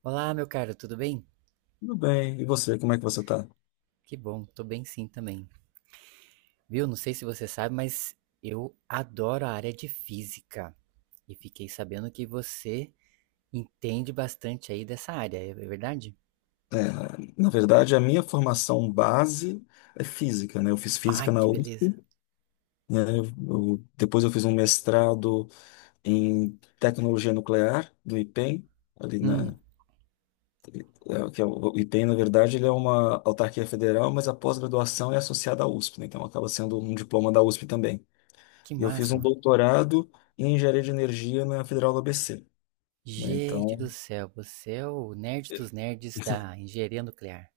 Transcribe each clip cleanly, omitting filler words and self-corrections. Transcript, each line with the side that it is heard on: right: Olá, meu caro, tudo bem?
left: Tudo bem. E você, como é que você está?
right: Que bom, tô bem sim também. Viu? Não sei se você sabe, mas eu adoro a área de física. E fiquei sabendo que você entende bastante aí dessa área, é verdade?
left: Na verdade, a minha formação base é física, né? Eu fiz
right: Ai,
left: física na
right: que
left: USP,
right: beleza.
left: né? Depois eu fiz um mestrado em tecnologia nuclear do IPEM, ali
right: Hum,
left: na, que é o IPEM, na verdade, ele é uma autarquia federal, mas a pós-graduação é associada à USP, né? Então acaba sendo um diploma da USP também.
right: que
left: E eu fiz um
right: máxima.
left: doutorado em engenharia de energia na Federal do ABC, né?
right: Gente do
left: Então.
right: céu, você é o nerd dos nerds da engenharia nuclear.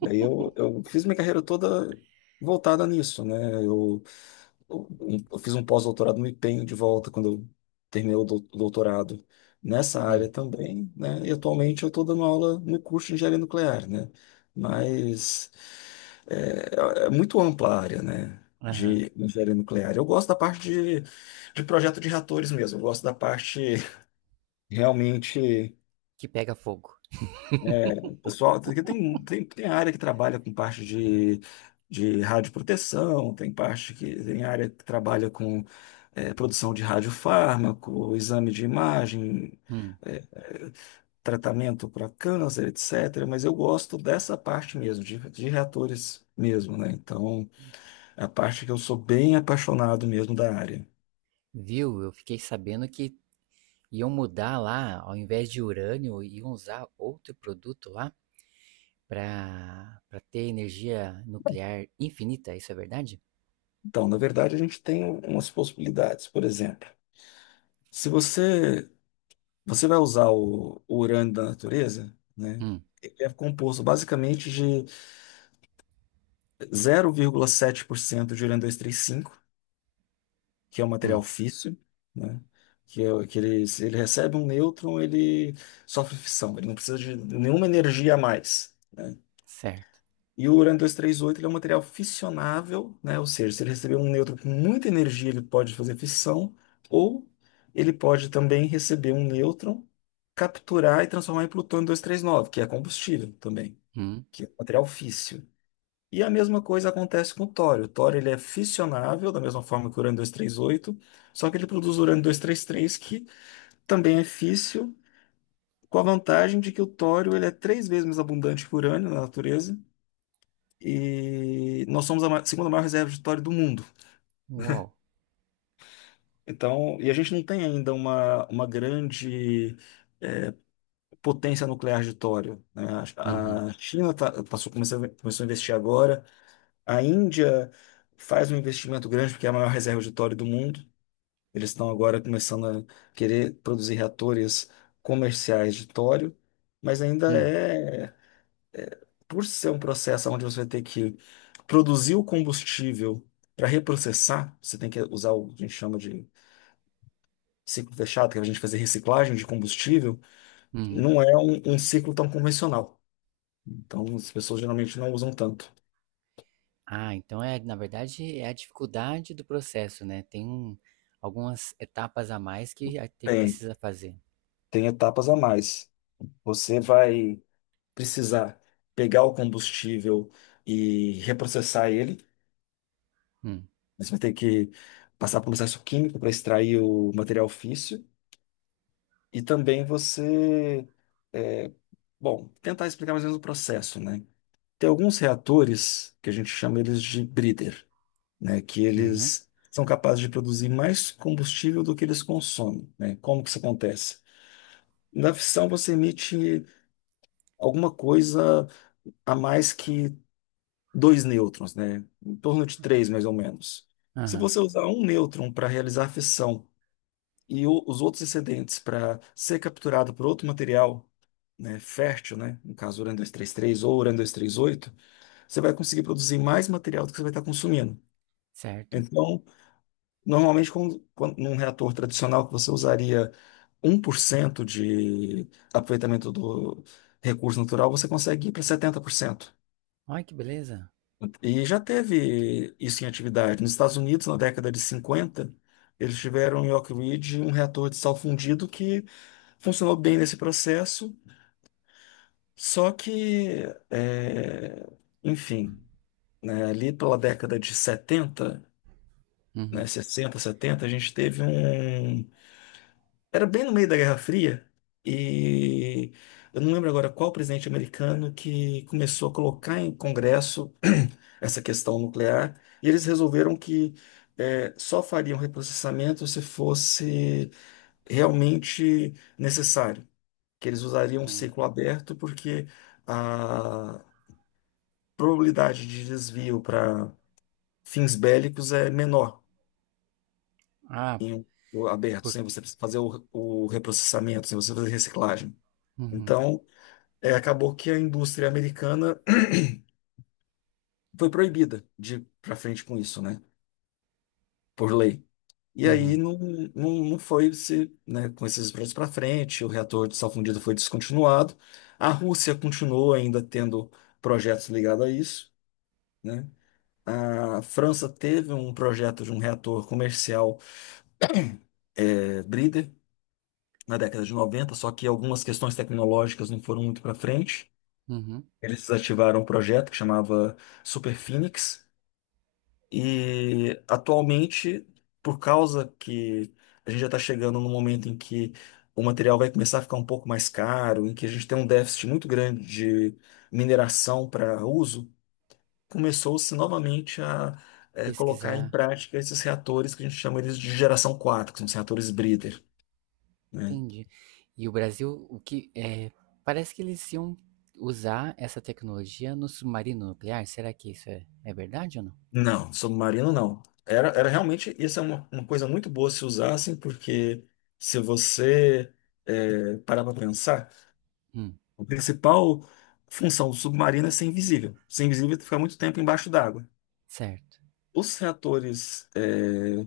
left: E aí eu fiz minha carreira toda voltada nisso, né? Eu, eu, eu fiz um pós-doutorado no empenho de volta quando eu terminei o doutorado nessa área
right: Hum,
left: também, né? E atualmente eu estou dando aula no curso de engenharia nuclear, né? Mas é muito ampla a área, né?
right: aham.
left: De engenharia nuclear. Eu gosto da parte de projeto de reatores mesmo, eu gosto da parte realmente.
right: Que pega fogo.
left: É, pessoal, tem área que trabalha com parte de radioproteção, tem parte que tem área que trabalha com produção de radiofármaco, exame de imagem,
right: Hum,
left: é, é, tratamento para câncer, etc. Mas eu gosto dessa parte mesmo, de reatores mesmo, né? Então, é a parte que eu sou bem apaixonado mesmo da área.
right: Viu? Eu fiquei sabendo que iam mudar lá, ao invés de urânio, iam usar outro produto lá, para pra ter energia nuclear infinita, isso é verdade?
left: Então, na verdade, a gente tem umas possibilidades, por exemplo. Se você Você vai usar o urânio da natureza, né?
right: Hum,
left: Ele é composto basicamente de 0,7% de urânio-235, que é um material
right: hum,
left: físsil, né? Que, é, que ele, se ele recebe um nêutron, ele sofre fissão, ele não precisa de nenhuma energia a mais, né?
right: certo.
left: E o urânio 238 ele é um material fissionável, né? Ou seja, se ele receber um nêutron com muita energia, ele pode fazer fissão, ou ele pode também receber um nêutron, capturar e transformar em plutônio 239, que é combustível também,
right: Hum,
left: que é um material físsil. E a mesma coisa acontece com o tório. O tório ele é fissionável, da mesma forma que o urânio 238, só que ele produz o urânio 233, que também é físsil, com a vantagem de que o tório ele é três vezes mais abundante que o urânio na natureza, e nós somos a segunda maior reserva de petróleo do mundo.
right: uau.
left: Então, e a gente não tem ainda uma grande potência nuclear de tório, né?
right: Uhum,
left: A China tá, passou, começou a investir agora. A Índia faz um investimento grande porque é a maior reserva de tório do mundo. Eles estão agora começando a querer produzir reatores comerciais de tório, mas ainda
right: hum,
left: é, por ser um processo onde você tem que produzir o combustível para reprocessar, você tem que usar o que a gente chama de ciclo fechado, que é a gente fazer reciclagem de combustível,
right: uhum.
left: não é um ciclo tão convencional. Então, as pessoas geralmente não usam tanto.
right: Ah, então é, na verdade, é a dificuldade do processo, né? Tem algumas etapas a mais que a te
left: Tem,
right: precisa fazer.
left: tem etapas a mais. Você vai precisar pegar o combustível e reprocessar ele.
right: Hum,
left: Você vai ter que passar por um processo químico para extrair o material físsil. E também você eh, Bom, tentar explicar mais ou menos o processo, né? Tem alguns reatores que a gente chama eles de breeder, né? Que
right: uhum,
left: eles são capazes de produzir mais combustível do que eles consomem, né? Como que isso acontece? Na fissão você emite alguma coisa a mais que dois nêutrons, né? Em torno de três, mais ou menos. Se
right: aham,
left: você usar um nêutron para realizar a fissão e os outros excedentes para ser capturado por outro material, né, fértil, né? No caso, urânio-233 ou urânio-238, você vai conseguir produzir mais material do que você vai estar consumindo.
right: certo.
left: Então, normalmente, num reator tradicional, que você usaria 1% de aproveitamento do recurso natural, você consegue ir para 70%.
right: Olha que beleza.
left: E já teve isso em atividade. Nos Estados Unidos, na década de 50, eles tiveram em Oak Ridge um reator de sal fundido que funcionou bem nesse processo, só que, é, enfim, né, ali pela década de 70, né,
right: Uhum,
left: sessenta, setenta, a gente teve um. Era bem no meio da Guerra Fria, e eu não lembro agora qual presidente americano que começou a colocar em Congresso essa questão nuclear, e eles resolveram que só fariam reprocessamento se fosse realmente necessário, que eles usariam um
right: hum.
left: ciclo aberto, porque a probabilidade de desvio para fins bélicos é menor.
right: Ah,
left: Em o aberto,
right: por,
left: sem você fazer o reprocessamento, sem você fazer reciclagem.
right: uhum,
left: Então, é, acabou que a indústria americana foi proibida de ir para frente com isso, né? Por lei. E aí
right: uhum,
left: não, não, não foi se, né, com esses projetos para frente, o reator de sal fundido foi descontinuado. A Rússia continuou ainda tendo projetos ligados a isso, né? A França teve um projeto de um reator comercial é, na década de 90, só que algumas questões tecnológicas não foram muito para frente.
right: uhum.
left: Eles desativaram um projeto que chamava Super Phoenix, e atualmente, por causa que a gente já está chegando no momento em que o material vai começar a ficar um pouco mais caro, em que a gente tem um déficit muito grande de mineração para uso, começou-se novamente a colocar em
right: Pesquisar.
left: prática esses reatores que a gente chama eles de geração 4, que são os reatores Breeder, né?
right: Entendi. E o Brasil, o que é, parece que eles iam usar essa tecnologia no submarino nuclear. Será que isso é verdade ou não?
left: Não, submarino não. Era, era realmente, isso é uma coisa muito boa se usassem, porque, se você parar para pensar,
right: Hum,
left: a principal função do submarino é ser invisível. Ser invisível é ficar muito tempo embaixo d'água.
right: certo.
left: Os reatores, é,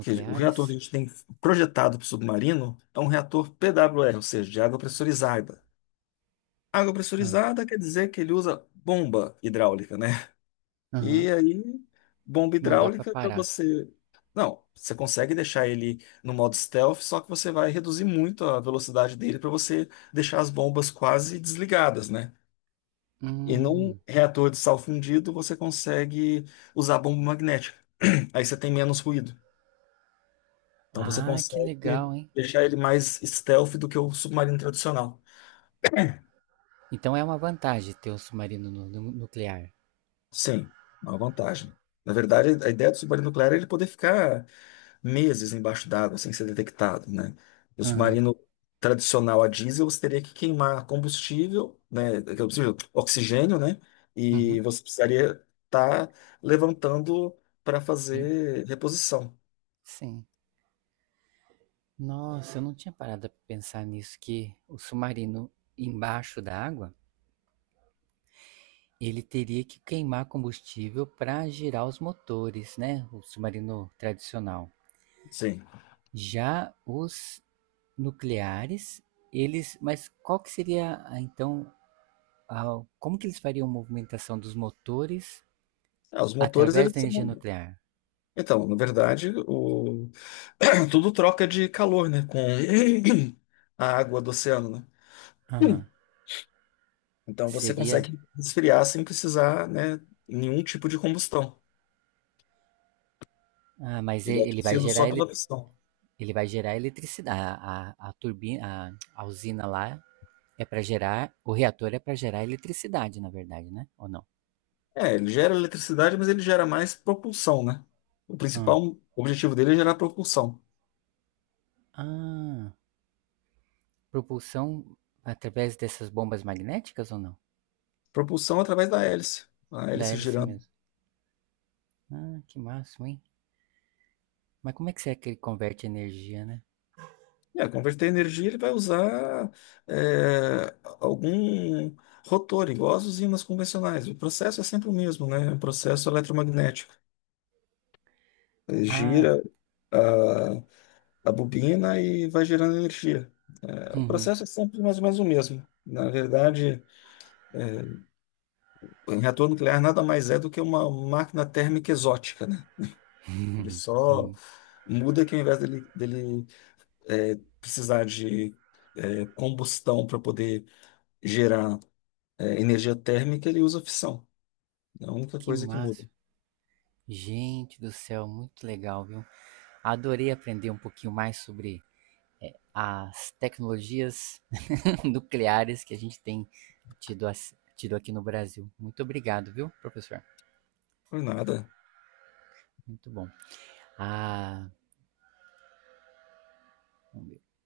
left: que- o reator que a gente tem projetado para o submarino é um reator PWR, ou seja, de água pressurizada. Água
right: Ah,
left: pressurizada quer dizer que ele usa bomba hidráulica, né?
right: aham.
left: E aí, bomba
right: Não dá pra
left: hidráulica para
right: parar.
left: você. Não, você consegue deixar ele no modo stealth, só que você vai reduzir muito a velocidade dele para você deixar as bombas quase desligadas, né? E num
right: Hum.
left: reator de sal fundido, você consegue usar bomba magnética. Aí você tem menos ruído. Então você
right: Ah, que legal,
left: consegue
right: hein?
left: deixar ele mais stealth do que o submarino tradicional.
right: Então é uma vantagem ter um submarino nuclear.
left: Sim, é uma vantagem. Na verdade, a ideia do submarino nuclear é ele poder ficar meses embaixo d'água sem ser detectado, né? O
right: Aham.
left: submarino tradicional a diesel, você teria que queimar combustível, né? Aquele combustível, oxigênio, né?
right: Uhum.
left: E você precisaria estar levantando para
right: E-
left: fazer reposição.
right: Sim. Nossa, eu não tinha parado pra pensar nisso, que o submarino embaixo da água, ele teria que queimar combustível para girar os motores, né? O submarino tradicional.
left: Sim.
right: Já os nucleares, eles. Mas qual que seria ah, então, como que eles fariam a movimentação dos motores
left: Ah, os motores,
right: através
left: eles
right: da
left: são...
right: energia nuclear?
left: Então, na verdade, o... tudo troca de calor, né? Com a água do oceano, né?
right: Aham.
left: Então você
right: Seria.
left: consegue esfriar sem precisar, né, nenhum tipo de combustão.
right: Ah, mas
left: Ele é aquecido só pela pistão.
right: ele vai gerar eletricidade. A turbina, a usina lá é para gerar. O reator é para gerar eletricidade, na verdade, né? Ou não?
left: É, ele gera eletricidade, mas ele gera mais propulsão, né? O
right: Ah.
left: principal objetivo dele é gerar propulsão.
right: Ah. Propulsão através dessas bombas magnéticas ou não?
left: Propulsão através da hélice. A
right: Da
left: hélice
right: hélice
left: girando.
right: mesmo. Ah, que máximo, hein? Mas como é que será que ele converte energia, né?
left: É, converter energia, ele vai usar algum rotor, igual as usinas convencionais. O processo é sempre o mesmo, né? O processo eletromagnético. Ele
right: Ah,
left: gira ah, a bobina e vai gerando energia. É, o
right: uhum.
left: processo é sempre mais ou menos o mesmo. Na verdade, o reator nuclear nada mais é do que uma máquina térmica exótica, né? Ele só
right: Hum,
left: muda que ao invés dele precisar de combustão para poder gerar energia térmica, ele usa fissão. É a única
right: que
left: coisa que muda.
right: máximo. Gente do céu, muito legal, viu? Adorei aprender um pouquinho mais sobre as tecnologias nucleares que a gente tem tido, tido, aqui no Brasil. Muito obrigado, viu, professor?
left: Por nada.
right: Muito bom. Ah,